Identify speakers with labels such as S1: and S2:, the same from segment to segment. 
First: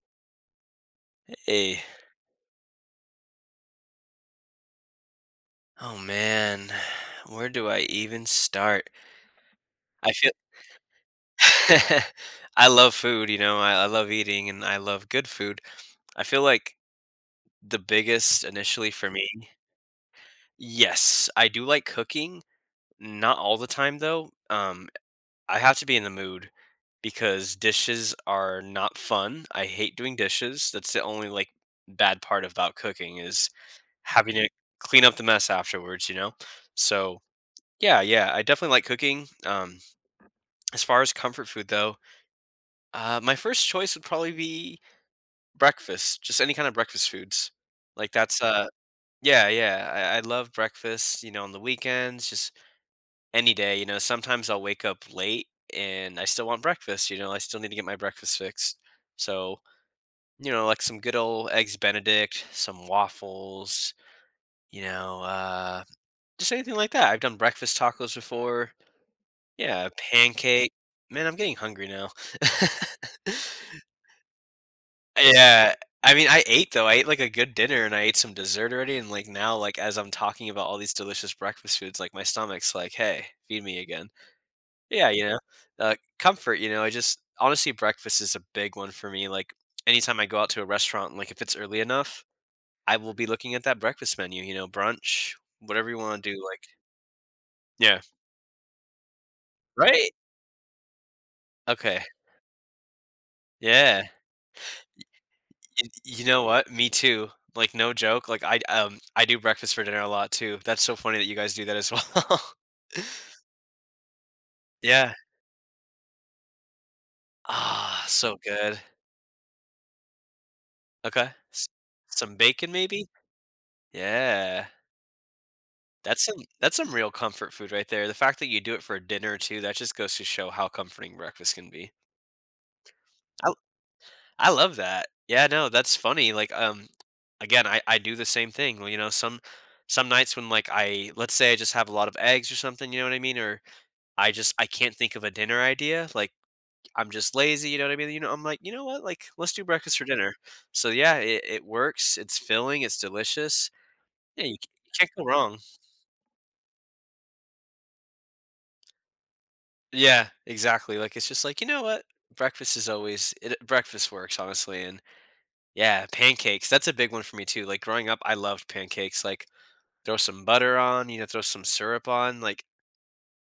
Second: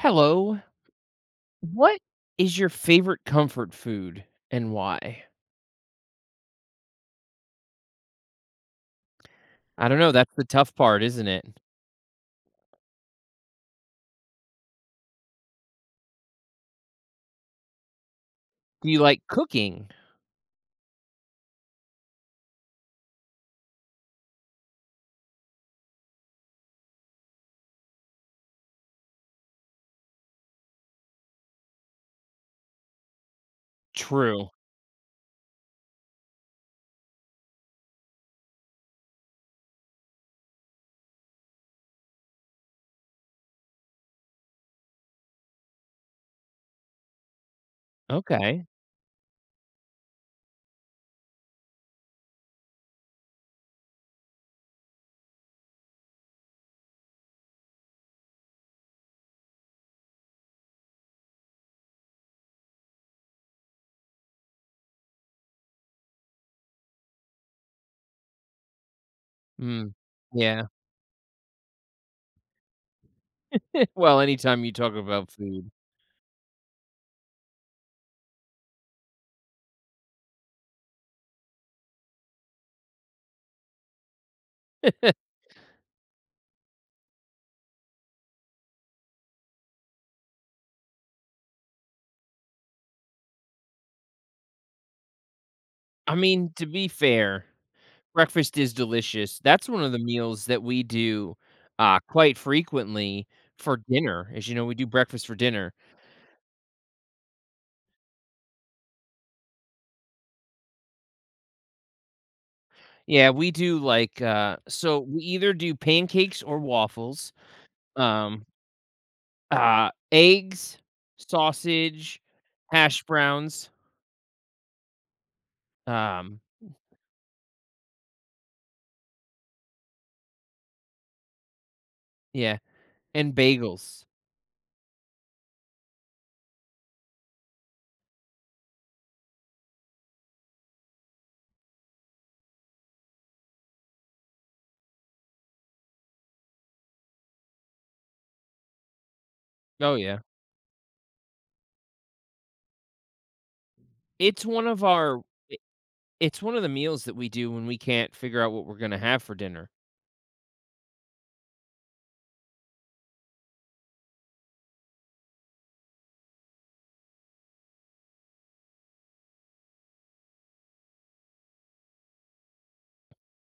S1: Hello.
S2: A
S1: What is your favorite comfort food and why?
S2: Oh man, where do I even start?
S1: I don't
S2: I
S1: know.
S2: feel
S1: That's the tough part, isn't it?
S2: I love food, you know, I love eating and I love good food. I feel like the biggest initially
S1: Do you
S2: for
S1: like
S2: me.
S1: cooking?
S2: Yes, I do like cooking, not all the time though. I have to be in the mood because dishes are not fun. I hate doing dishes. That's the only like bad part about cooking is having to
S1: True.
S2: clean up the mess afterwards, you know? So. Yeah, yeah, I definitely like cooking. As far as comfort food though, my first choice would probably be breakfast, just any kind of breakfast foods. Like that's
S1: Okay.
S2: Yeah, yeah, I love breakfast. You know, on the weekends, just any day. You know, sometimes I'll wake up late and I still want breakfast. You know, I still need to get my breakfast fixed. So like some good old eggs Benedict, some waffles. You know, uh, just anything like that. I've done breakfast tacos before. Yeah,
S1: Mm. Yeah.
S2: pancake. Man, I'm getting hungry now.
S1: Anytime you talk about food,
S2: Yeah, I mean, I ate though. I ate like a good dinner and I ate some dessert already. And like now, like as I'm talking about all these delicious breakfast foods, like my stomach's like, hey, feed me again. Yeah, comfort. You know, I just honestly breakfast is a big one for me. Like anytime I go out to a restaurant, like if it's early enough, I will be looking at that breakfast menu. You know, brunch, whatever you
S1: I
S2: want to do.
S1: mean,
S2: Like,
S1: to be fair,
S2: yeah,
S1: breakfast is delicious. That's one of the
S2: right?
S1: meals that we do
S2: Okay,
S1: quite frequently for
S2: yeah.
S1: dinner. As you know, we do breakfast for dinner.
S2: Y You know what? Me too. Like, no joke. Like, I do breakfast for dinner a lot too. That's so funny that you guys do that as well.
S1: Yeah, we do like so
S2: Yeah.
S1: we either do pancakes or waffles.
S2: Ah, so
S1: Um,
S2: good.
S1: Eggs,
S2: Okay. S
S1: sausage,
S2: Some bacon
S1: hash
S2: maybe?
S1: browns,
S2: Yeah. That's
S1: um,
S2: some that's some real comfort food right there. The fact that you do it for dinner too, that just goes to show how comforting breakfast can be.
S1: yeah, and
S2: I
S1: bagels.
S2: I love that. Yeah, no, that's funny. Like, again, I do the same thing. You know, some nights when like I let's say I just have a lot of eggs or something, you know what I mean? Or I can't think of a dinner idea, like, I'm just lazy, you know what I mean? You know, I'm like, "You know what? Like, let's do
S1: Oh,
S2: breakfast for
S1: yeah.
S2: dinner." So, yeah, it works, it's filling, it's delicious.
S1: It's
S2: Yeah,
S1: one of
S2: you can't
S1: our
S2: go
S1: I
S2: wrong.
S1: it's one of the meals that we do when we can't figure out what we're gonna have for dinner.
S2: Yeah, exactly, like, it's just like, "You know what? Breakfast is always it Breakfast works, honestly," and yeah, pancakes, that's a big one for me too, like, growing up, I loved pancakes, like, throw some butter on, you know, throw some syrup on, like,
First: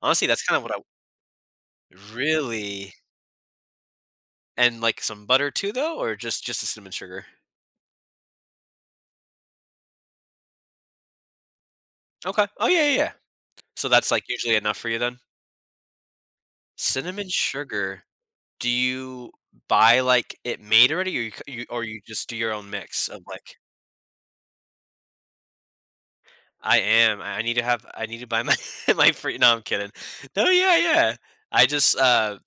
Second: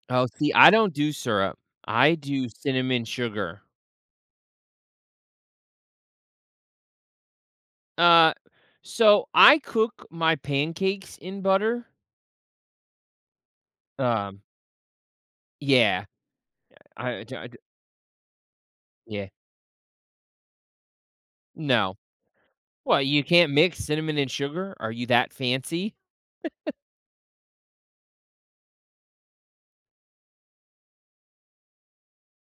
S2: honestly,
S1: Oh,
S2: that's
S1: see,
S2: kinda
S1: I
S2: what I.
S1: don't do syrup. I do
S2: Really?
S1: cinnamon sugar.
S2: And, like, some butter too though, or just the cinnamon sugar?
S1: Uh, so I cook my pancakes in butter.
S2: Okay. Oh, yeah, yeah, yeah. So that's, like,
S1: Um,
S2: usually enough for you then?
S1: yeah.
S2: Cinnamon
S1: I d
S2: sugar, do
S1: yeah.
S2: you buy, like, it made already, or you c you or
S1: No.
S2: you just do your own
S1: Well,
S2: mix of,
S1: you can't
S2: like.
S1: mix cinnamon and sugar? Are you that fancy?
S2: I am, I need to have I need to buy my my free no, I'm kidding. No, yeah, yeah. I just,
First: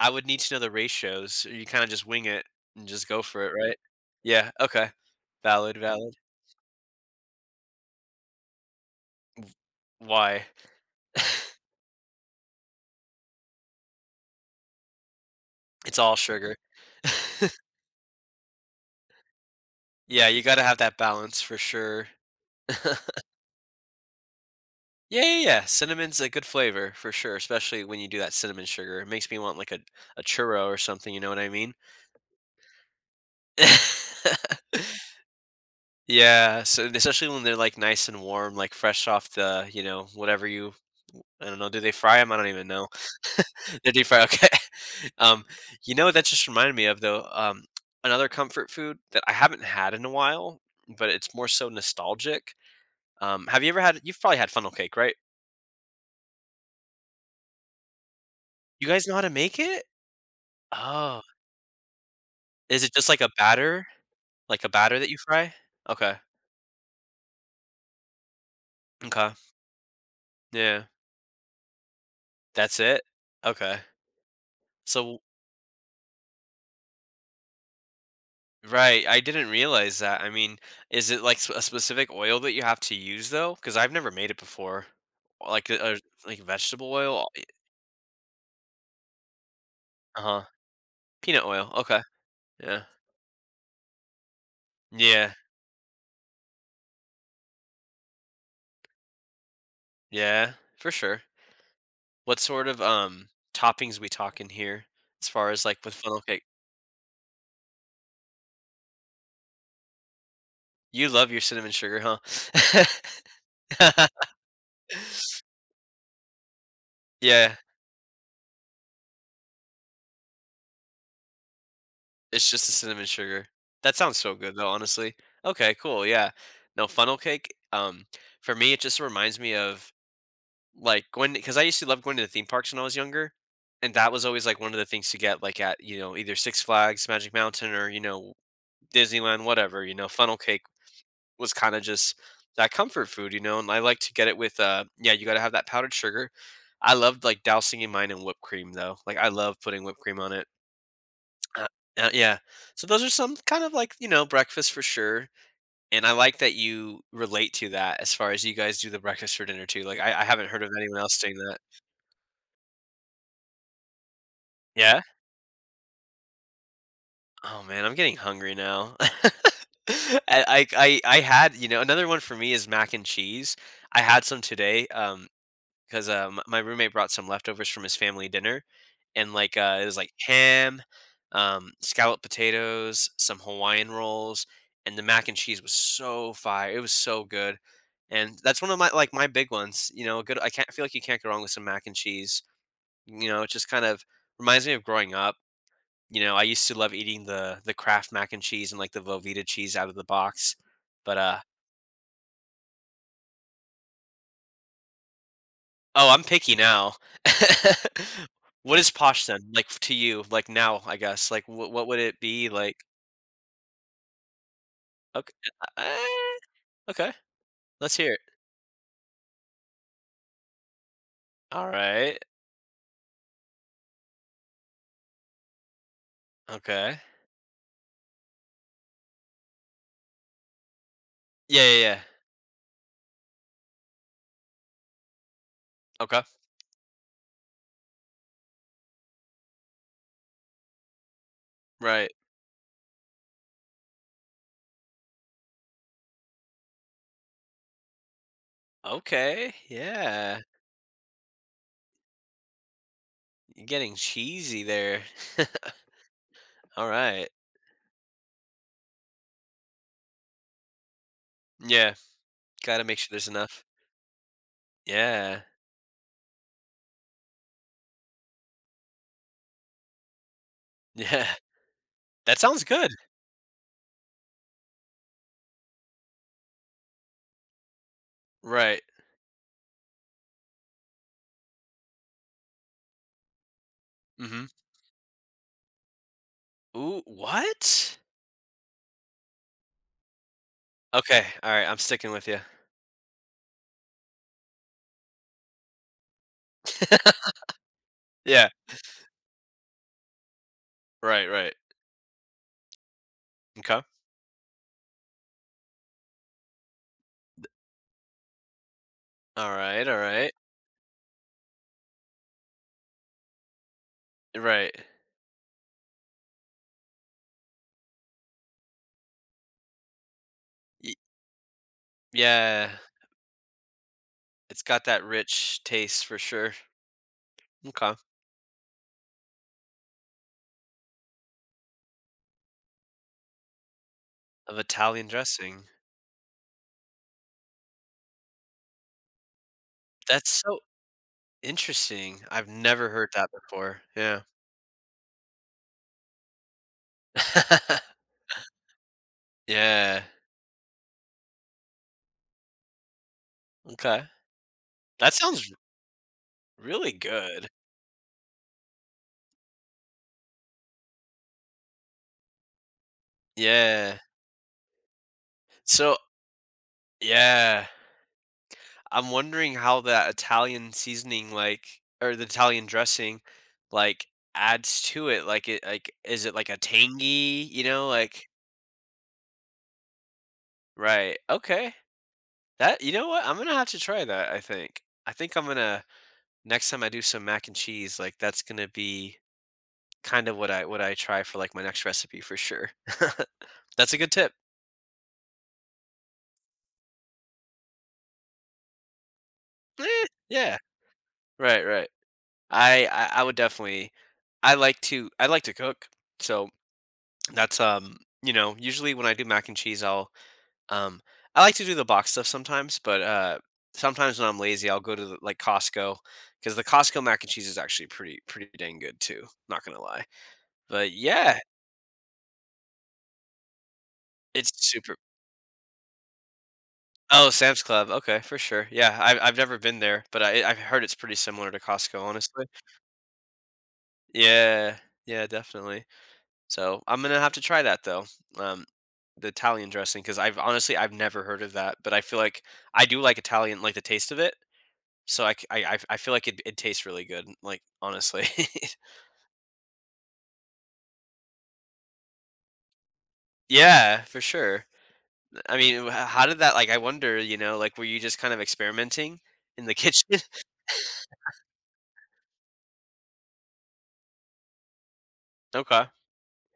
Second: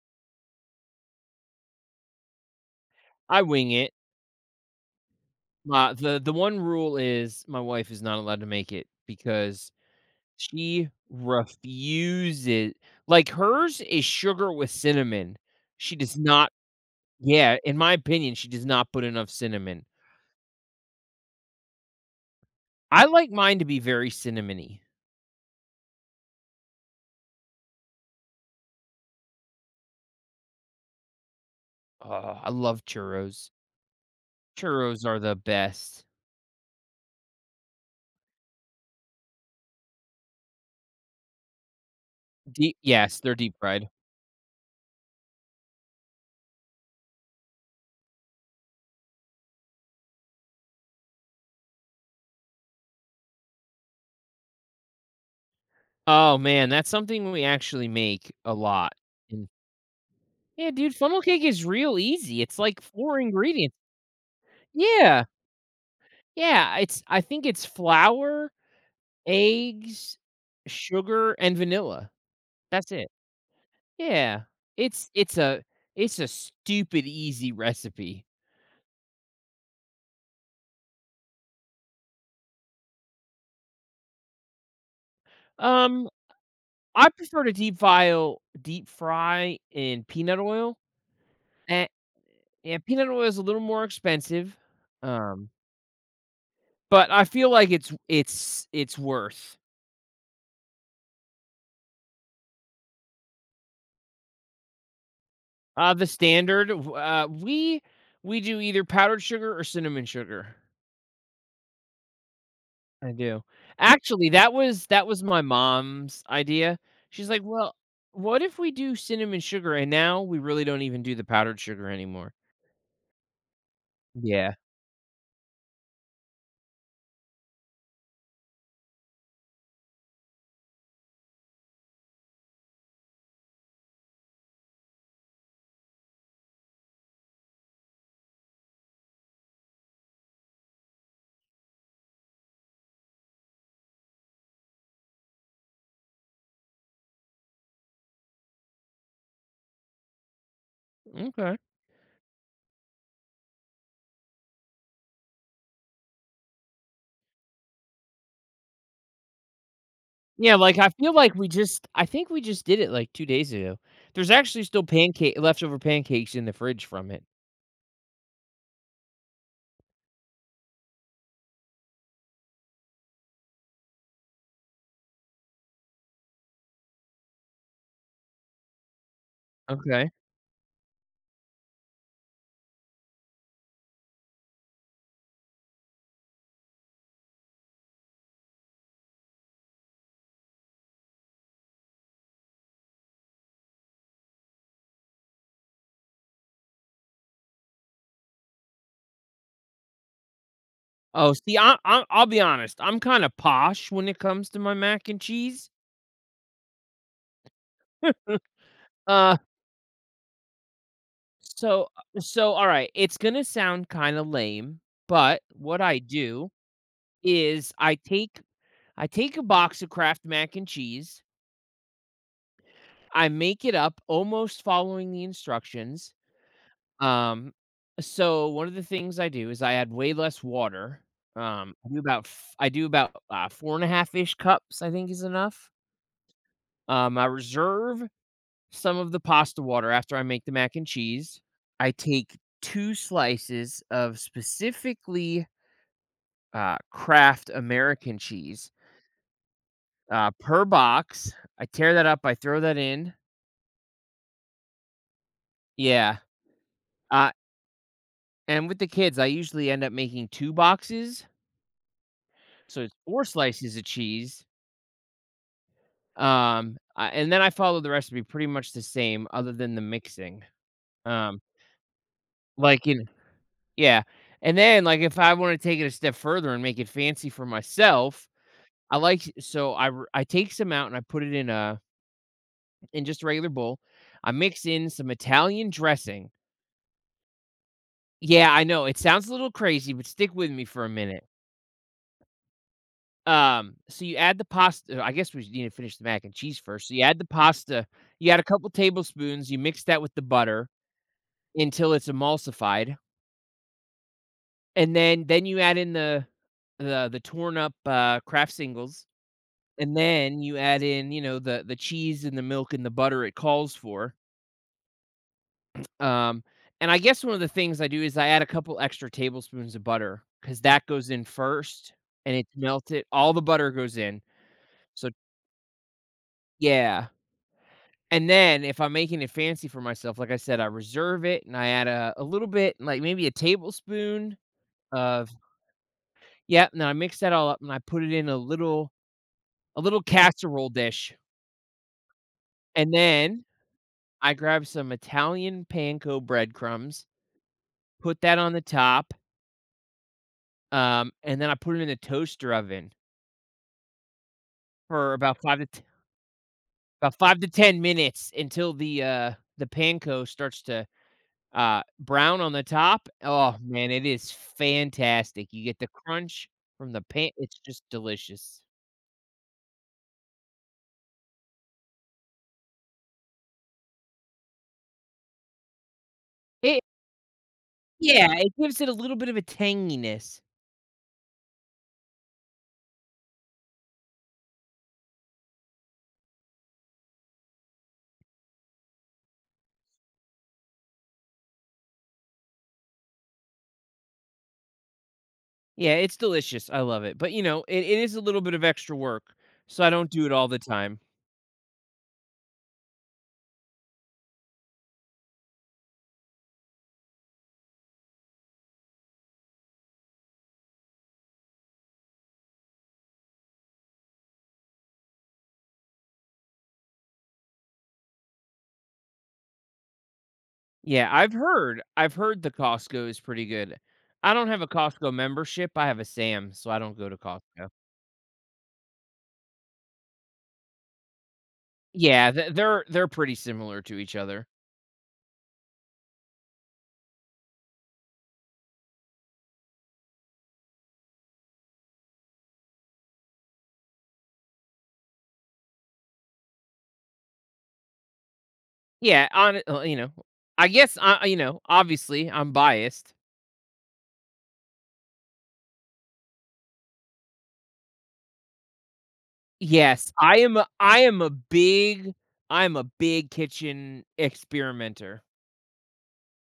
S2: I would need to know the ratios, you kinda just wing it and just go
S1: I
S2: for it,
S1: wing
S2: right?
S1: it.
S2: Yeah, okay. Valid,
S1: My
S2: valid.
S1: the one rule is my wife is not allowed to make it because
S2: Why?
S1: she refuses like, hers is sugar with cinnamon. She
S2: It's all
S1: does not
S2: sugar.
S1: Yeah, in my opinion, she does not put enough cinnamon.
S2: Yeah, you gotta have that balance for sure.
S1: I like mine to be very cinnamony.
S2: Yeah, yeah, yeah. Cinnamon's a good flavor for sure, especially when you do that cinnamon sugar. It makes me want like a churro or something, you know what I mean?
S1: Oh, I love churros. Churros are the best.
S2: Yeah, so especially when they're like nice and warm, like fresh off the, you know, whatever you, I don't know, do they fry them? I don't even
S1: Deep
S2: know.
S1: Yes, they're deep fried.
S2: They deep fry, okay. Um, you know what that just reminded me of though? Another comfort food that I haven't had in a while, but it's more so nostalgic. Have you ever had, you've probably had funnel cake, right?
S1: Oh, man, that's something we actually make a
S2: You
S1: lot,
S2: guys know how to
S1: and
S2: make it?
S1: yeah, dude,
S2: Oh.
S1: funnel cake is real easy. It's like
S2: Is it just
S1: 4
S2: like a
S1: ingredients.
S2: batter? Like a batter that you
S1: Yeah.
S2: fry? Okay.
S1: Yeah, it's I think it's flour,
S2: Okay.
S1: eggs,
S2: Yeah.
S1: sugar, and vanilla.
S2: That's
S1: That's
S2: it?
S1: it.
S2: Okay.
S1: Yeah. It's
S2: So
S1: it's a it's a stupid easy recipe.
S2: right, I didn't realize that. I mean, is it like s a specific oil that you have to use though? Because 'Cause I've never made it before. Like a
S1: Um,
S2: like vegetable
S1: I
S2: oil?
S1: prefer to deep file deep fry in peanut
S2: Uh-huh.
S1: oil,
S2: Peanut oil.
S1: and
S2: Okay. Yeah.
S1: and peanut oil is a little more expensive,
S2: Yeah.
S1: um, but I feel like it's worth,
S2: Yeah. For sure. What sort of, toppings we talking here as far as like with
S1: the
S2: funnel cake?
S1: standard, w we do either powdered sugar or cinnamon sugar.
S2: You love your cinnamon sugar, huh?
S1: I do. Actually, that was my mom's idea. She's like,
S2: Yeah.
S1: "Well, what if we do cinnamon sugar?" And now we really don't even do the powdered sugar anymore.
S2: It's just the cinnamon sugar. That sounds so
S1: Yeah.
S2: good though, honestly. Okay, cool. Yeah. No, funnel cake. For me, it just reminds me of like going because I used to love going to the theme parks when I was younger, and that was always like one of the things to get like at you know either Six Flags, Magic Mountain, or you know Disneyland, whatever. You know, funnel cake was kind of just that comfort food, you know. And I like to get it with yeah, you got to have that powdered sugar. I loved like dousing in mine in whipped cream though. Like I love putting whipped cream on it.
S1: Okay.
S2: Uh, yeah. So those are some kind of like, you know, breakfast for sure. And I like that you relate to that as far as you guys do the breakfast for dinner too. Like I haven't
S1: Yeah,
S2: heard of
S1: like, I
S2: anyone
S1: feel
S2: else
S1: like
S2: doing
S1: we
S2: that.
S1: just I think we just did it, like, 2 days ago. There's actually still
S2: Yeah.
S1: pancake leftover pancakes in the fridge from it.
S2: Oh man, I'm getting hungry now. I had, you know, another one for me is mac and cheese. I had some today. 'Cause, m my roommate brought some leftovers from his family dinner, and, like, it was,
S1: Okay.
S2: like, ham, scalloped potatoes, some Hawaiian rolls, and the mac and cheese was so fire, it was so good, and that's one of my like, my big ones, you know, good I can't I feel like you can't go wrong with some mac and cheese, you know, it just kind of reminds me of growing up, you know, I used to love eating the Kraft mac and cheese and, like, the Velveeta cheese out of the box, but,
S1: Oh, see, I'll be honest, I'm kinda posh when it comes to my mac and cheese.
S2: oh, I'm picky now. What is posh
S1: Uh,
S2: then? Like, to you, like, now, I guess? Like, what
S1: so
S2: would it be, like.
S1: alright, it's gonna sound kinda lame,
S2: Okay,
S1: but
S2: uh,
S1: what I
S2: eh,
S1: do
S2: okay,
S1: is
S2: let's hear it.
S1: I take a box of Kraft mac and cheese,
S2: Alright,
S1: I make it up almost following the instructions.
S2: okay.
S1: um, so one of the things I do is I add way less water.
S2: Yeah, yeah, yeah.
S1: I do about, 4 and a half ish cups, I think, is enough.
S2: Okay,
S1: I reserve some of the pasta water after I make the mac and cheese. I
S2: right.
S1: take 2 slices of specifically, Kraft American cheese
S2: Okay, yeah.
S1: Per box. I tear that up, I throw that in.
S2: You're getting cheesy there.
S1: Yeah.
S2: Alright.
S1: Uh, and with the kids, I usually end up making 2 boxes,
S2: Yeah,
S1: so
S2: gotta
S1: it's
S2: make sure
S1: 4
S2: there's enough.
S1: slices of cheese.
S2: Yeah,
S1: And then I follow the recipe pretty much the same other than the mixing.
S2: yeah.
S1: Um,
S2: That sounds
S1: like,
S2: good.
S1: in Yeah. And then, like, if I wanna take it a step further and make it fancy for myself,
S2: Right.
S1: I like I take some out and I put it in a in just a regular bowl. I
S2: Mhm.
S1: mix in some Italian dressing.
S2: Ooh, what?
S1: Yeah, I know. It sounds a little crazy, but stick with me for a
S2: Okay,
S1: minute.
S2: alright, I'm sticking with you.
S1: So you add the pasta — I guess we need to finish the mac and cheese first. So you add the pasta, you add a
S2: Yeah,
S1: couple tablespoons, you mix that with the butter
S2: right, right.
S1: until it's emulsified,
S2: Okay.
S1: and then you add in the torn up, Kraft singles,
S2: Alright,
S1: and
S2: alright.
S1: then you add in, you know, the cheese and the milk and the butter it calls for.
S2: Right.
S1: Um, and I guess one of the things I do is I add a couple extra tablespoons of butter because that
S2: Y
S1: goes in first and it's
S2: yeah,
S1: melted. All the butter goes in.
S2: it's got that
S1: So
S2: rich taste for sure.
S1: yeah.
S2: Okay.
S1: And then if I'm making it fancy for myself, like I said, I reserve it and I add a little bit, like maybe a tablespoon
S2: Of Italian
S1: of
S2: dressing.
S1: yeah, and then I mix that all up and I put it in a little
S2: That's so
S1: casserole dish.
S2: interesting. I've never
S1: And
S2: heard that
S1: then
S2: before. Yeah.
S1: I grab some Italian panko breadcrumbs, put that on the top,
S2: Yeah.
S1: and then I put it in the toaster oven
S2: Okay.
S1: for
S2: That
S1: about
S2: sounds
S1: 5 to t
S2: really
S1: about 5
S2: good.
S1: to 10 minutes until the panko starts to, brown on the top. Oh, man,
S2: Yeah.
S1: it is fantastic. You get the
S2: So
S1: crunch from the pan it's
S2: yeah,
S1: just delicious.
S2: I'm wondering how that Italian seasoning, like or the Italian dressing, like, adds to it like, is it like a
S1: It
S2: tangy, you know, like.
S1: Yeah, it gives it a little bit of a tanginess.
S2: Right, okay. That you know what? I'm gonna have to try that, I think. I think I'm gonna next time I do some mac and cheese, like that's gonna be kind of what I try for like my next recipe for sure. That's a good tip.
S1: Yeah, it's delicious. I love it. But, you know, it is a little bit of extra work, so I
S2: Eh,
S1: don't do it all
S2: yeah.
S1: the time.
S2: Right, right. I would definitely I like to cook. So that's you know, usually when I do mac and cheese I'll um I like to do the box stuff sometimes, but sometimes when I'm lazy I'll go to the, like Costco because the Costco mac and cheese is actually pretty dang good too, not gonna lie. But yeah,
S1: I've heard the Costco is pretty good. I don't
S2: it's
S1: have a
S2: super.
S1: Costco membership, I have a Sam, so I don't go to
S2: Oh, Sam's
S1: Costco.
S2: Club, okay, for sure. Yeah, I've never been there, but I've heard it's pretty similar to Costco,
S1: Yeah,
S2: honestly.
S1: th they're pretty similar to each other.
S2: Yeah, yeah, definitely. So, I'm gonna have to try that though, um, the Italian dressing, because 'cause I've honestly, I've never heard of that, but I feel like I do like Italian, like the taste of it, so I c I feel like it tastes really good, like, honestly.
S1: Yeah, on you know, I guess I you know, obviously, I'm biased.
S2: Yeah, for sure. I mean, h how did that like, I wonder, you know, like, were you just kind of experimenting in the
S1: Yes,
S2: kitchen?
S1: I am a big kitchen experimenter.
S2: Okay.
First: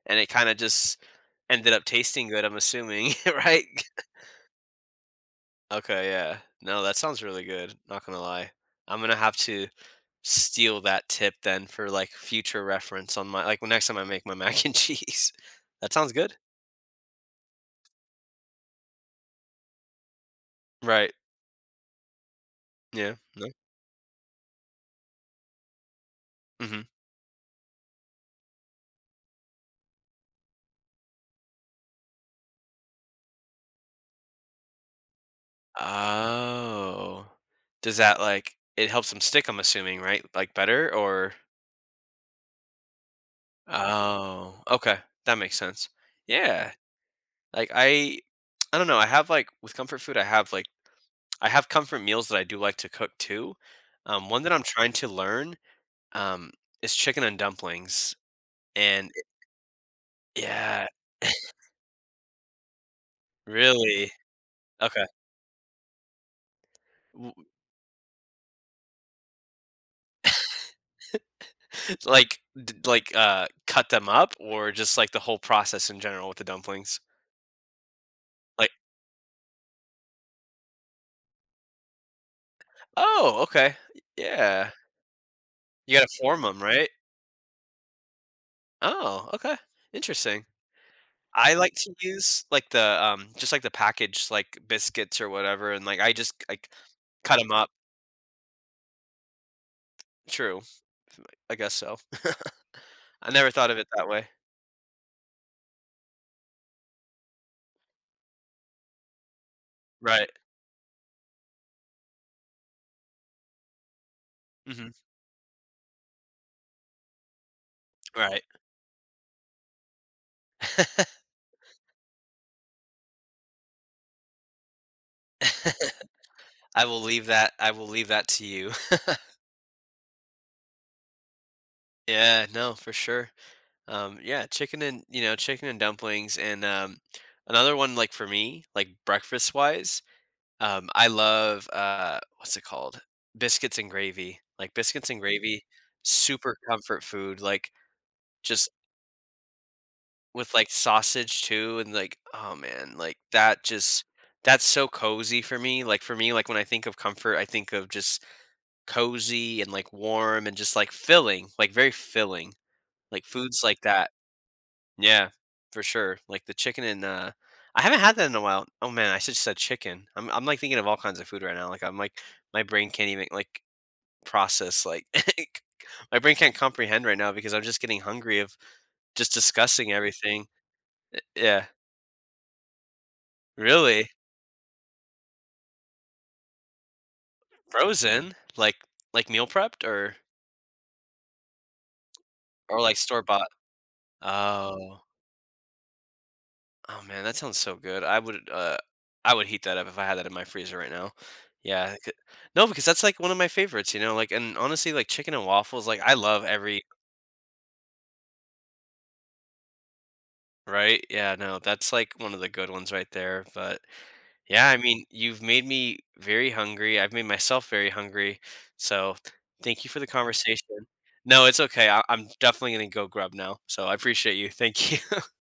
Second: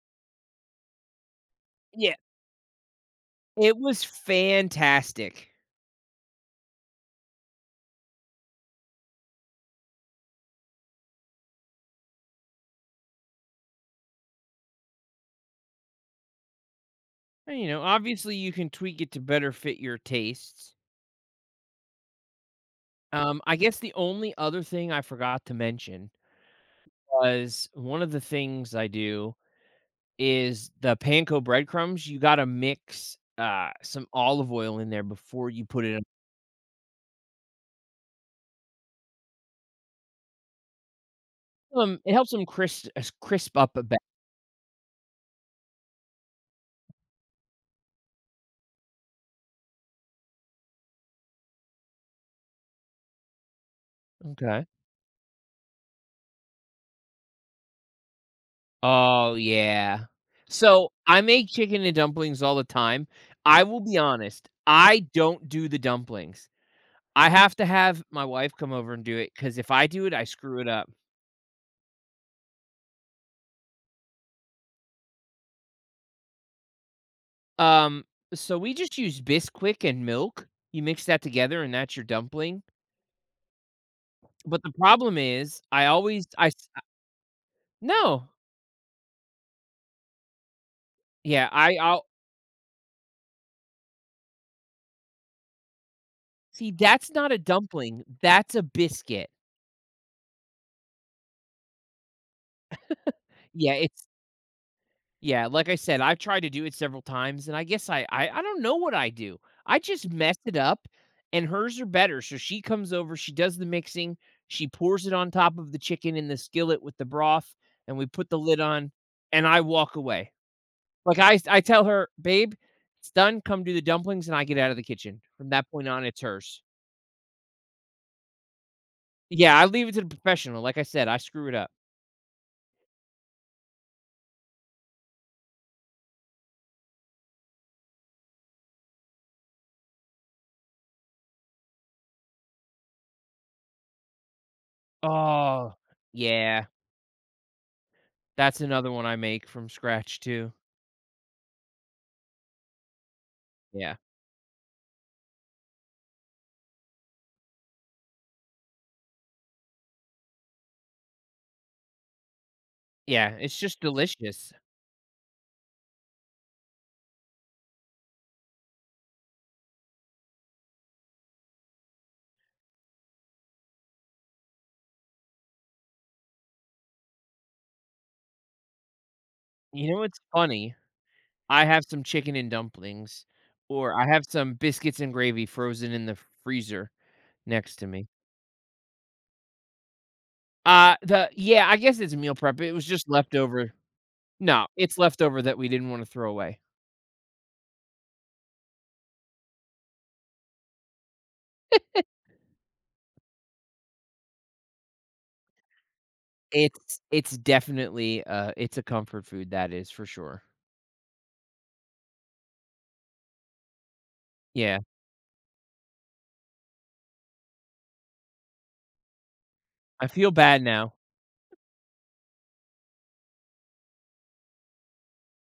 S2: And it kinda just ended up
S1: Yeah,
S2: tasting good, I'm assuming, right?
S1: it was fantastic.
S2: Okay, yeah. No, that sounds really good, not gonna lie. I'm gonna have to steal that tip then for, like, future reference on my like, next time I make my mac and cheese. That sounds good.
S1: And, you know, obviously, you can tweak it to better fit your tastes.
S2: Right. Yeah. No.
S1: I guess the only other thing I forgot to mention
S2: Mhm.
S1: was one of the things I do is the panko breadcrumbs, you gotta mix, some olive oil in there before you put it in.
S2: Oh. Does that, like it helps them stick, I'm assuming, right? Like, better or.
S1: It helps them crisp up a bit.
S2: Oh, okay. That makes sense. Yeah. Like, I don't know, I have, like with comfort food, I have, like, I have comfort meals that I do like to cook too. One that I'm
S1: Okay.
S2: trying to learn, um, is chicken and dumplings, and
S1: Oh, yeah.
S2: yeah,
S1: So, I make chicken and dumplings all the time. I will be
S2: really?
S1: honest,
S2: Okay.
S1: I don't do the dumplings. I
S2: W
S1: have to have my wife come over and do it because if I do it, I screw it up.
S2: like, cut them up or just, like, the whole process in general with the dumplings?
S1: Um, so
S2: Like
S1: we just use Bisquick and milk. You mix that together and that's your dumpling.
S2: oh, okay.
S1: But
S2: Yeah.
S1: the problem is I
S2: You gotta
S1: always
S2: form
S1: I
S2: form
S1: s
S2: them, right?
S1: no.
S2: Oh, okay. Interesting.
S1: Yeah,
S2: I like
S1: I
S2: to
S1: I'll
S2: use, like, the, just, like, the packaged, like, biscuits or whatever, and, like, I just, like,
S1: see, that's not a
S2: cut them up.
S1: dumpling, that's a biscuit.
S2: True. I guess so. I never thought
S1: Yeah,
S2: of it
S1: it's
S2: that way.
S1: yeah, like I said, I've tried to do it several times, and I guess I don't know what I do. I just
S2: Right.
S1: mess it up, and hers are better, so she comes over, she does the mixing, she
S2: Mhm.
S1: pours it on top of the chicken in the skillet with the broth, and we put the
S2: Right.
S1: lid on, and I walk away. Like, I tell her, "Babe, it's done, come do the dumplings," and I get out of the kitchen. From that point on, it's hers.
S2: I will leave that to you.
S1: Yeah, I leave it to the professional, like I said, I screw it up.
S2: Yeah, no, for sure. Yeah, chicken and you know, chicken and dumplings and, another one, like, for me, like, breakfast-wise, I love, what's it called? Biscuits and gravy. Like, biscuits and gravy,
S1: Oh,
S2: super
S1: yeah.
S2: comfort food, like,
S1: That's
S2: just
S1: another one I make from scratch
S2: with,
S1: too.
S2: like, sausage too and, like, oh, man, like, that
S1: Yeah.
S2: just that's so cozy for me. Like, for me, like, when I think of comfort, I think of just cozy and, like, warm and just, like, filling, like, very filling, like,
S1: Yeah, it's
S2: foods
S1: just
S2: like that.
S1: delicious.
S2: Yeah, for sure, like, the chicken and, I haven't had that in a while. Oh, man, I should have said chicken. I'm, like, thinking of all kinds of food right now, like, I'm, like my brain can't even, like, process, like my brain can't comprehend right now because I'm just getting hungry of just discussing
S1: You know what's
S2: everything.
S1: funny? I
S2: Yeah.
S1: have some chicken and dumplings, or I
S2: Really?
S1: have some biscuits and gravy frozen in the freezer next to me.
S2: Frozen? Like, meal prepped or
S1: The Yeah, I guess it's meal prep. It
S2: or,
S1: was
S2: like,
S1: just
S2: store-bought?
S1: leftover no, it's
S2: Oh.
S1: leftover that we didn't wanna throw away.
S2: Oh man, that sounds so good. I would heat that up if I had that in my freezer right now. Yeah. No, because that's like one of my favorites, you know, like and honestly like chicken and waffles, like I love every.
S1: It's definitely, it's a comfort food, that is for sure.
S2: Right? Yeah, no, that's like one of the good ones right there. But yeah, I
S1: Yeah,
S2: mean, you've made me very hungry. I've made myself very hungry. So thank you for the
S1: I feel bad
S2: conversation.
S1: now.
S2: No, it's okay. I'm definitely gonna go grub now. So I appreciate you. Thank you.